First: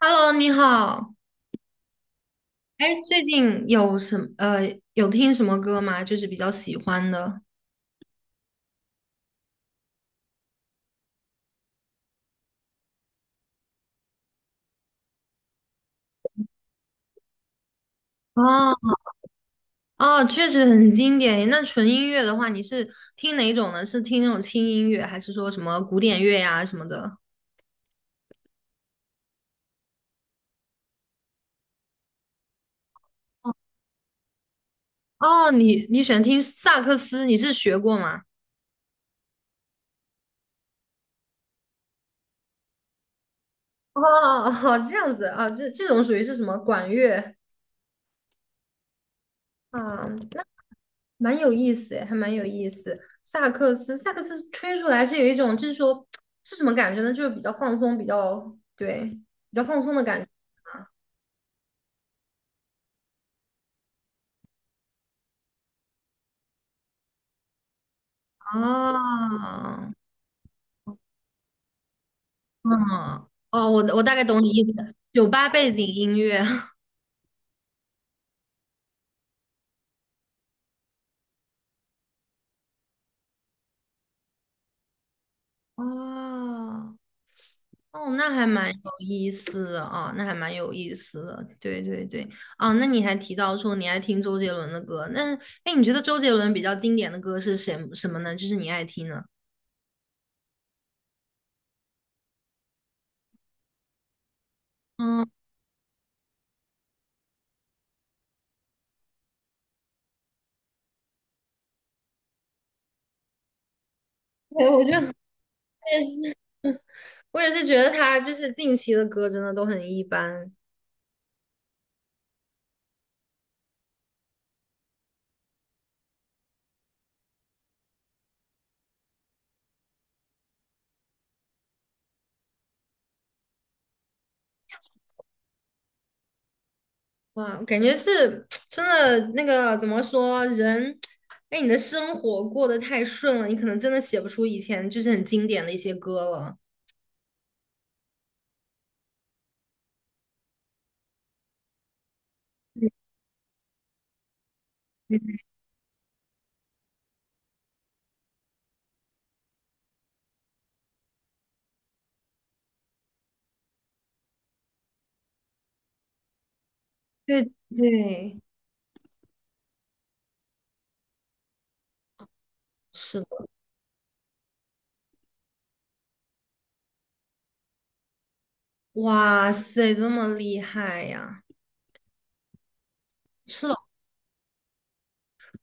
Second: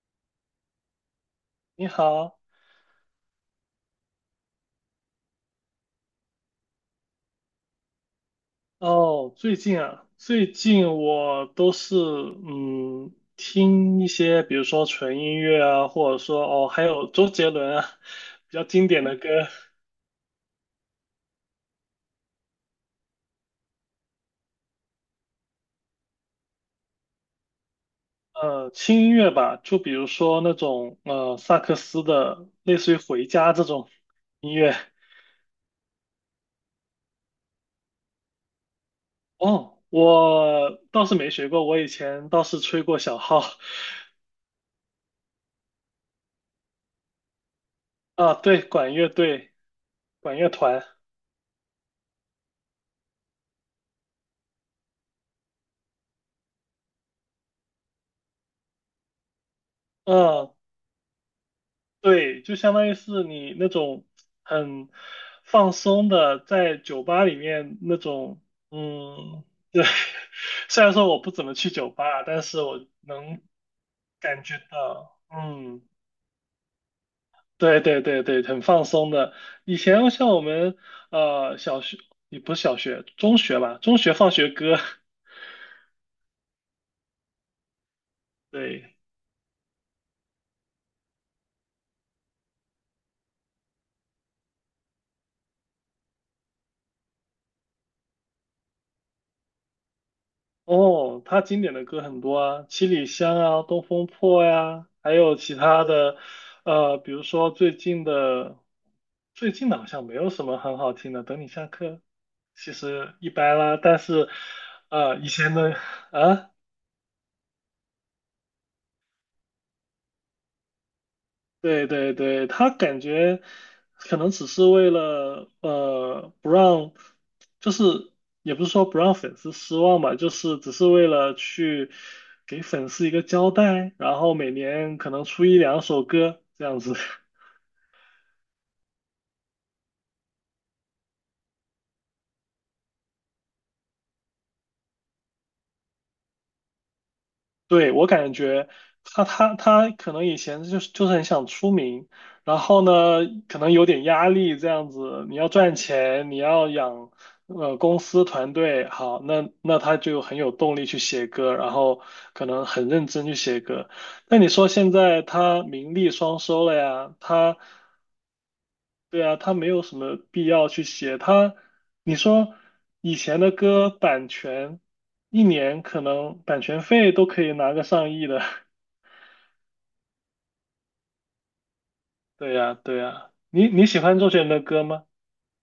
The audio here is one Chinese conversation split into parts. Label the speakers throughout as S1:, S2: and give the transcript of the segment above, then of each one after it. S1: Hello，你好。
S2: 你好。
S1: 哎，最近有什么有听什么歌吗？就是比较喜欢的。
S2: 哦，最近啊，我都是听一些，比如说纯音乐啊，或者说还有周杰伦啊，
S1: 哦
S2: 比较经典的歌。
S1: 哦，确实很经典。那纯音乐的话，你是听哪种呢？是听那种轻音乐，还是说什么古典乐呀、什么的？
S2: 轻音乐吧，就比如说那种萨克斯的，类似于回家这种音乐。
S1: 哦，你喜欢听萨克斯，你是学过吗？
S2: 哦，我倒是没学过，我以前倒是吹过小号。
S1: 哦哦，这样子啊，这种属于是什么管乐
S2: 啊，对，管乐队、
S1: 啊？
S2: 管乐团。
S1: 蛮有意思诶，还蛮有意思。萨克斯吹出来是有一种，就是说是什么感觉呢？就是比较放松，比较对，比较放松的感觉。
S2: 嗯，对，就相当于是你那种很放松的，在酒吧里面那种。嗯，对。
S1: 啊，
S2: 虽然说我不怎么去酒吧，但是我
S1: 嗯，
S2: 能
S1: 哦，我大概懂
S2: 感
S1: 你
S2: 觉
S1: 意思了，
S2: 到，
S1: 酒吧背
S2: 嗯，
S1: 景音乐。
S2: 对对对对，很放松的。以前像我们小学，也不是小学，中学吧，中学放学歌。
S1: 哦，哦，那还蛮有
S2: 对。
S1: 意思的啊，那还蛮有意思的，对对对。啊，那你还提到说你爱听周杰伦的歌，那哎，你觉得周杰伦比较经典的歌是什么呢？就是你爱听的。
S2: 哦，他经典的歌很多啊，《七里香》啊，《东风破》呀，还
S1: 嗯，
S2: 有其他的。比如说最近的好像没有什么很好听的。《等你下课》其实一般啦，但是，
S1: 对，我觉得
S2: 以前的
S1: 也 是。
S2: 啊。
S1: 我也是觉得他就是近期的歌真的都很一般。
S2: 对对对，他感觉可能只是为了不让，就是也不是说不让粉丝失望吧，就是只是为了去给粉丝一个交代，然后每年可能出一两首歌这样子。
S1: 哇，感觉是 真的那个怎么说人，哎，你的生活过得太顺了，你可能真的写不出以前就是很经典的一些歌了。
S2: 对，我感觉他可能以前就是很想出名，然后呢，可能有点压力这样子，
S1: 嗯，
S2: 你要赚钱，你要养公司团队。好，那他就很有动力去写歌，然后可能很认真去写歌。那你说现在他名利双收了呀。
S1: 对对，
S2: 对啊，他没有什么必要去写他，你说以
S1: 是的。
S2: 前的歌版权。一年可能版权费都可以拿个上亿的。
S1: 哇塞，这么厉害呀！
S2: 对呀，对呀，
S1: 是
S2: 你
S1: 的，
S2: 你喜欢周杰伦的歌吗？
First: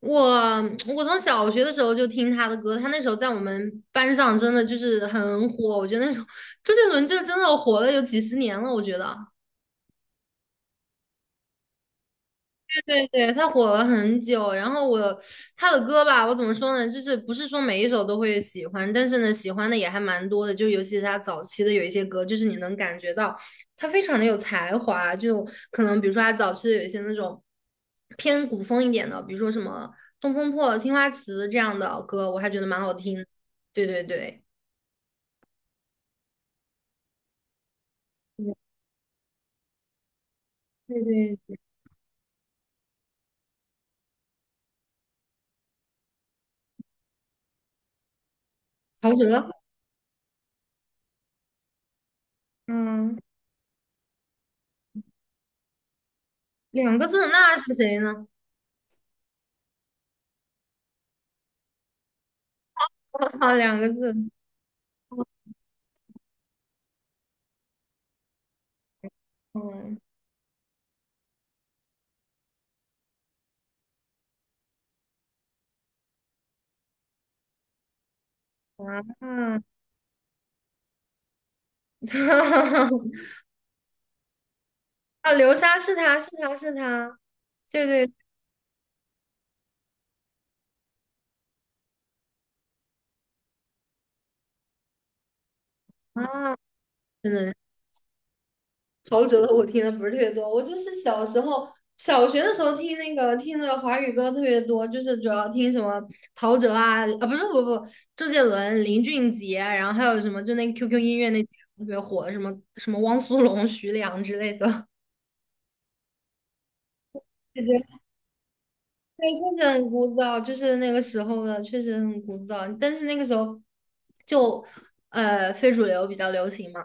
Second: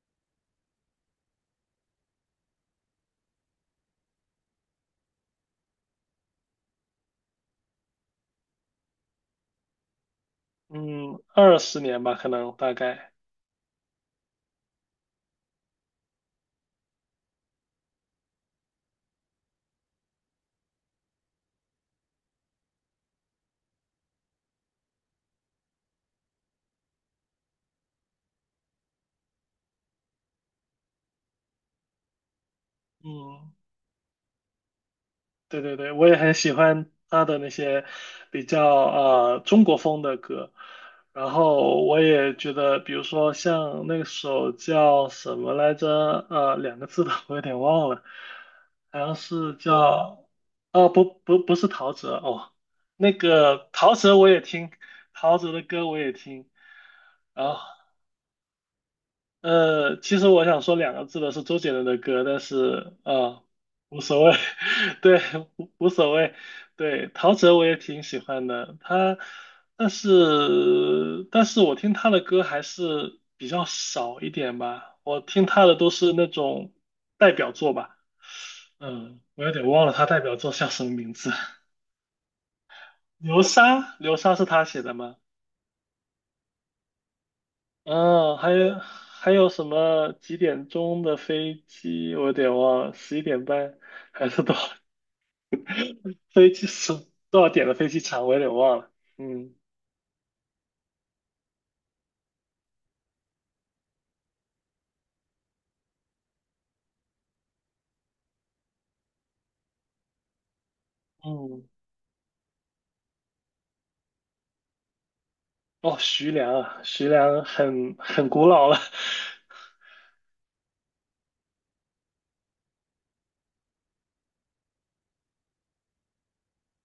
S1: 我我从小学的时候就听他的歌，他那时候在我们班上真的就是很火，我觉得那时候周杰伦就 真的火了有几十年了，我觉得。
S2: 嗯，20年吧，可能大
S1: 对
S2: 概。
S1: 对，他火了很久，然后我他的歌吧，我怎么说呢？就是不是说每一首都会喜欢，但是呢，喜欢的也还蛮多的。就尤其是他早期的有一些歌，就是你能感觉到他非常的有才华。就可能比如说他早期的有一些那种偏古风一点的，比如说什么《东风破》《青花瓷》这样的歌，我还觉得蛮好听的。
S2: 嗯，
S1: 对对对，
S2: 对对对，我也很喜欢他的那些比较
S1: 嗯，
S2: 中国风的歌，
S1: 对
S2: 然
S1: 对。
S2: 后我也觉得，比如说像那首叫什么来着。两个字的我有点忘了，好
S1: 陶
S2: 像
S1: 喆？
S2: 是叫，哦，不不不是陶喆哦。那
S1: 嗯，
S2: 个陶喆我也听，陶喆的歌我也听。
S1: 两个字，
S2: 然
S1: 那
S2: 后。
S1: 是谁呢？
S2: 其实我想说两个字的是周杰伦的歌，但是
S1: 两个
S2: 无
S1: 字，
S2: 所谓。对，无所谓。对，陶喆我也挺喜欢的，他，但
S1: 嗯，
S2: 是但是我听他的歌还是比较少一点吧，我听他的都是那种代表作吧。嗯，我有
S1: 啊。
S2: 点忘了他代表作叫什么名字。流沙，流沙是他写的吗？
S1: 啊，流沙是他是他是他，对对
S2: 嗯，还有什么几点钟的飞机？我有点忘了，11点半还是多少飞
S1: 啊，
S2: 机是
S1: 真
S2: 多少
S1: 的。
S2: 点的飞机场？我有点忘了。
S1: 陶喆的
S2: 嗯
S1: 我听的不是特别多，我就是小学的时候听那个听的华语歌特别多，就是主要听什么陶喆啊啊不是不不周杰伦、林俊杰，然后还有什么就那 QQ 音乐那几个
S2: 嗯，
S1: 特别火的什么汪苏泷、徐良之类的。
S2: 哦，徐良啊。徐良很 很古老了。
S1: 对，确实很枯燥，就是那个时候的，确实很枯燥。但是那个时候就非主流比较流行嘛，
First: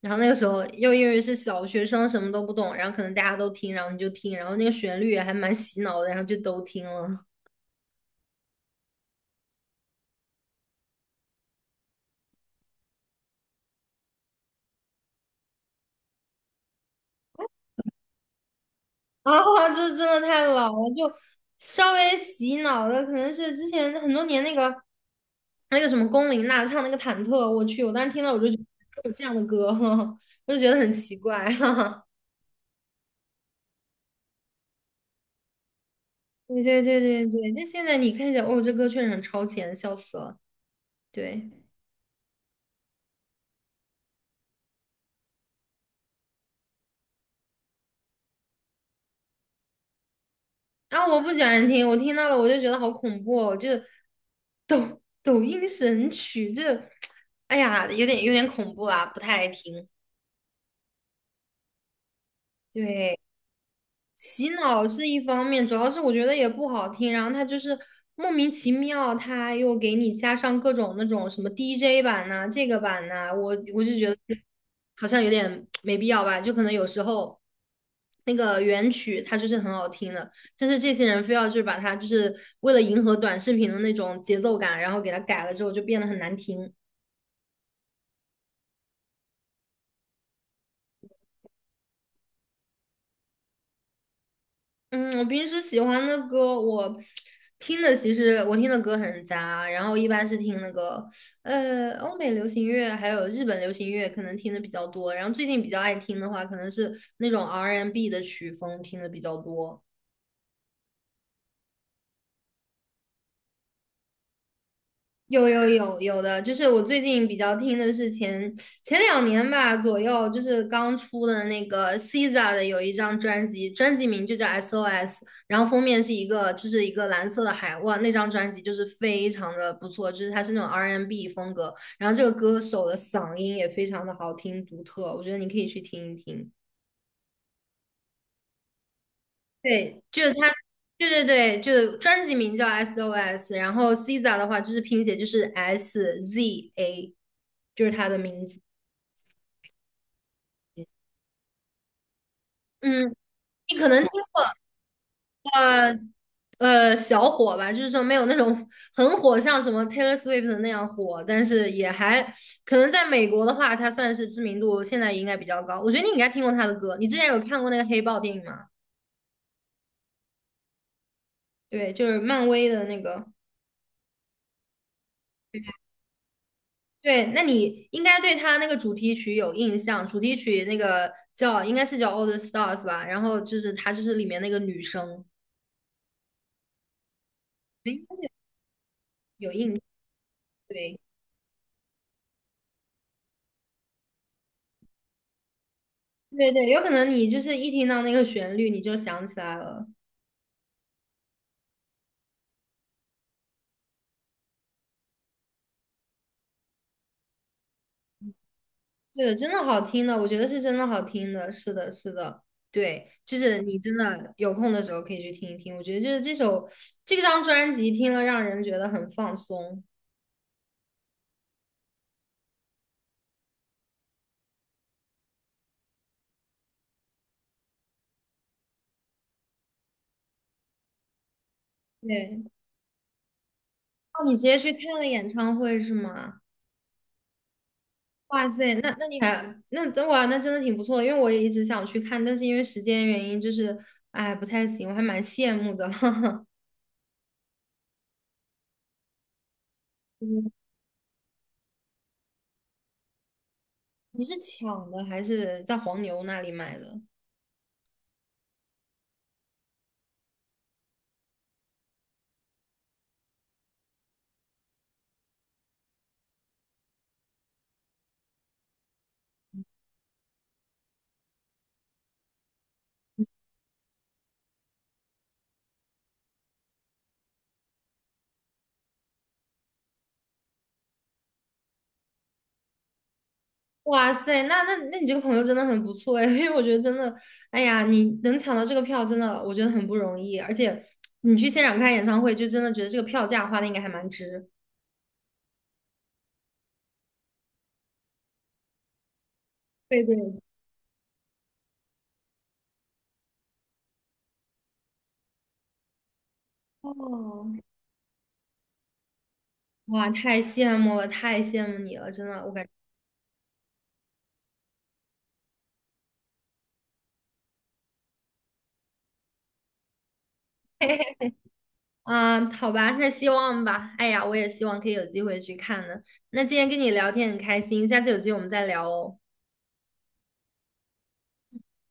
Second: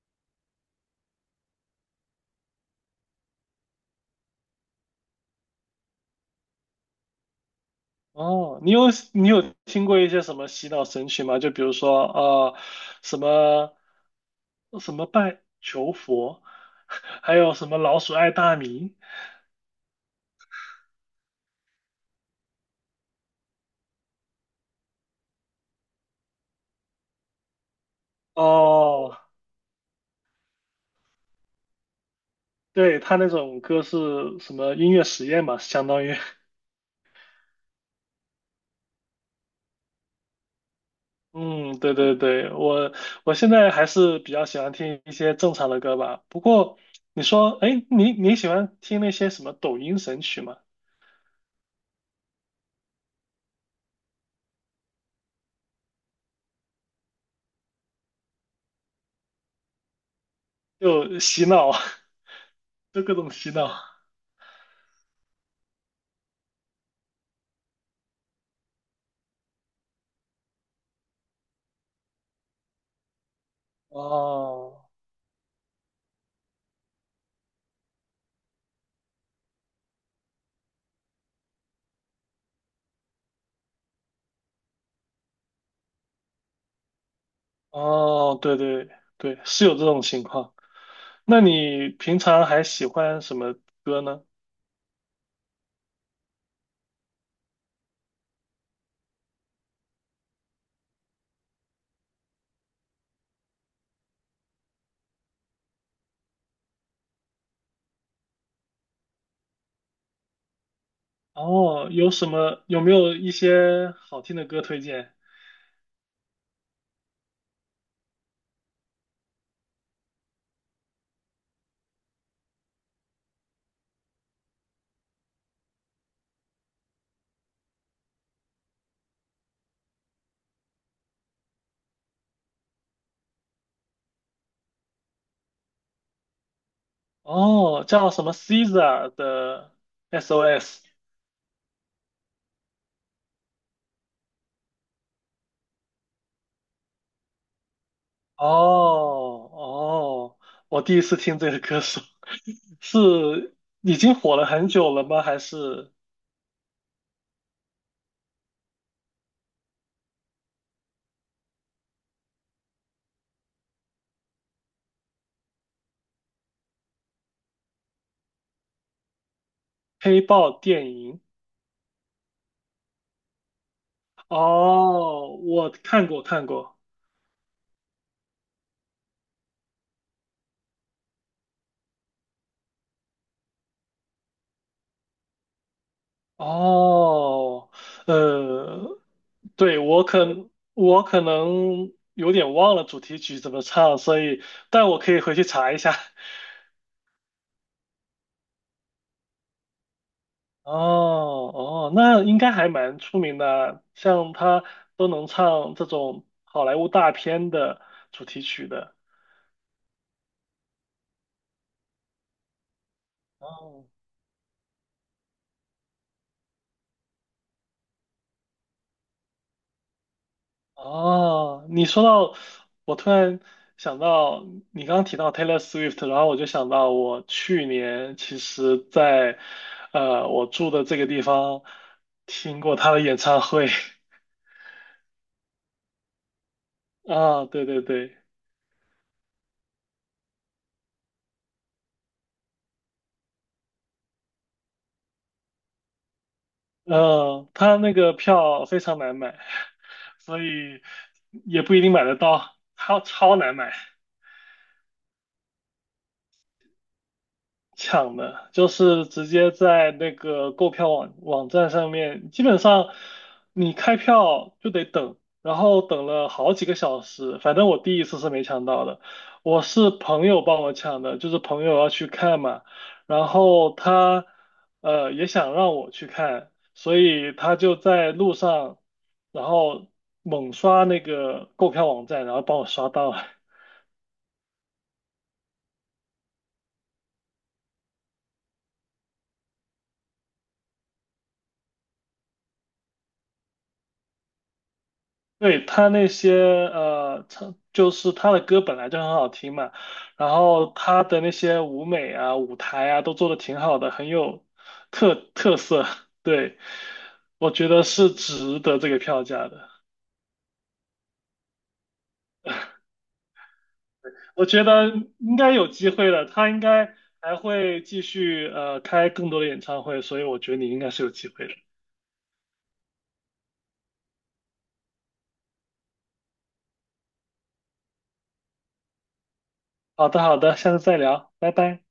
S1: 然后那个时候又因为是小学生，什么都不懂，然后可能大家都听，然后你就听，然后那个旋律也还蛮洗脑的，然后就都听了。
S2: 哦，你有听过一些什么洗脑神曲吗？就比如说什么什么拜求佛，还有什么老鼠爱大米。
S1: 啊，这真的太老了，就稍微洗脑的，可能是之前很多年那个什么龚琳娜唱那个忐忑，我去，我当时听到我就觉得有
S2: 哦，
S1: 这样的歌，我就觉得很奇怪，哈哈。
S2: 对，他那种歌是什么音乐实验嘛，相当于。
S1: 对对对对对，就现在你看一下，哦，这歌确实很超前，笑死了。对。
S2: 嗯，对对对，我现在还是比较喜欢听一些正常的歌吧。不过你说，哎，你喜欢听那些什么抖音神曲吗？
S1: 啊，我不喜欢听，我听到了我就觉得好恐怖哦，就抖音神曲，这，哎呀，有点恐怖啦，不太爱听。
S2: 就洗脑。就各
S1: 对。
S2: 种洗脑。
S1: 洗脑是一方面，主要是我觉得也不好听，然后他就是莫名其妙，他又给你加上各种那种什么 DJ 版呐、这个版呐、我就觉得
S2: 哦
S1: 好像有点没必要吧，就可能有时候那个原曲它就是很好听的，但是这些人非要就是把它就是为了迎合短视频的那种节奏感，然后给它改了之后就变得很难听。
S2: 哦，对对对，是有这种情况。那你平常还喜欢什么歌呢？
S1: 嗯，我平时喜欢的歌，我听的其实我听的歌很杂，然后一般是听那个欧美流行乐，还有日本流行乐，可能听的比较多。然后最近比较爱听的话，可能是那种 R&B 的曲风听的比较多。
S2: 哦，有什么，有没有一些好听的歌推荐？
S1: 有有有有的，就是我最近比较听的是前两年吧左右，就是刚出的那个 SZA 的有一张专辑，专辑名就叫 SOS,然后封面是一个蓝色的海，哇，那张专辑就是非常的不错，就是它是那种 R&B n 风格，然后这个歌手的嗓音也非常的好听独特，我觉得你可以去听一听。
S2: 哦，叫什么 Caesar 的
S1: 对，就是它，
S2: SOS。
S1: 对对对，就是专辑名叫 SOS,然后 SZA 的话就是拼写就是 S Z A,就是它的名字。
S2: 哦哦，我第一次听这个歌手，
S1: 嗯，
S2: 是
S1: 你可
S2: 已
S1: 能听
S2: 经火
S1: 过
S2: 了很久了吗？还是
S1: 小火吧，就是说没有那种很火，像什么 Taylor Swift 那样火，但是也还可能在美国的话，它算是知名度现在也应该比较高。我觉得你应该听过他的歌，你之前有看过那个黑豹电影吗？
S2: 黑豹电影？
S1: 对，就是漫威的那个。
S2: 哦，我看过看过。
S1: 对，那你应该对他那个主题曲有印象，主题曲那个叫应该是叫《All the Stars》吧，然后就是他就是里面那个女生，
S2: 哦，
S1: 诶
S2: 呃，
S1: 有印，
S2: 对，我可
S1: 对
S2: 我可能有点忘了主题曲怎么唱，所以但我可以回去查一下。
S1: 对对，有可能你就是一听到那个旋律你就想起来了，
S2: 哦哦，那应该还蛮出名的，像他都能唱这种好莱坞大片的主题曲的。
S1: 对的，真的好听的，我觉得是真的好听的，是的，是的，对，就是你
S2: 哦
S1: 真的有空的时候可以去听一听，我觉得就是这张专辑听了让人觉得很放松。
S2: 哦，你说到，我突然想到你刚刚提到 Taylor Swift,然后我就想到我去年其实在我住的这个地方
S1: 对。
S2: 听过他的演唱会。
S1: 哦，你直接去看了演唱会是吗？
S2: 啊，对对对。
S1: 哇塞，那你还那等哇，那真的挺不错的，因为我也一直想去看，但是因为时间原因，就是哎不太行，我还蛮羡慕的。
S2: 嗯、他那个票非常难买。所
S1: 嗯，
S2: 以也不一定买得到，超难买。
S1: 你是抢的还是在黄牛那里买的？
S2: 抢的，就是直接在那个购票网站上面，基本上你开票就得等，然后等了好几个小时。反正我第一次是没抢到的，我是朋友帮我抢的，就是朋友要去看嘛，然后他也想让我去看，所以他就在路上，然后猛刷那个购票网站，然后帮我刷到了。
S1: 哇塞，那你这个朋友真的很不错哎，因为我觉得真的，哎呀，你能抢到这个票，真的我觉得很不容易，而且你去现场看演唱会，就真的觉得这个票价花的应该还蛮值。
S2: 对他那些就是他的歌本来就很好听嘛，
S1: 对对，
S2: 然后他的那些舞美啊、舞台啊都做的挺好的，很有特色。对，我
S1: 哦，
S2: 觉得是值得这个票价的。
S1: 哇，太羡慕了，太羡慕你了，真的，我感。
S2: 我觉得应该有机会的，他应该还会继续开更多的演唱会，所以我觉得你应该是有机会的。
S1: 嗯，好吧，那希望吧。哎呀，我也希望可以有机会去看呢。那今天跟你聊天很开心，下次有机会我们再聊哦。
S2: 好的，好的，下次再聊，拜拜。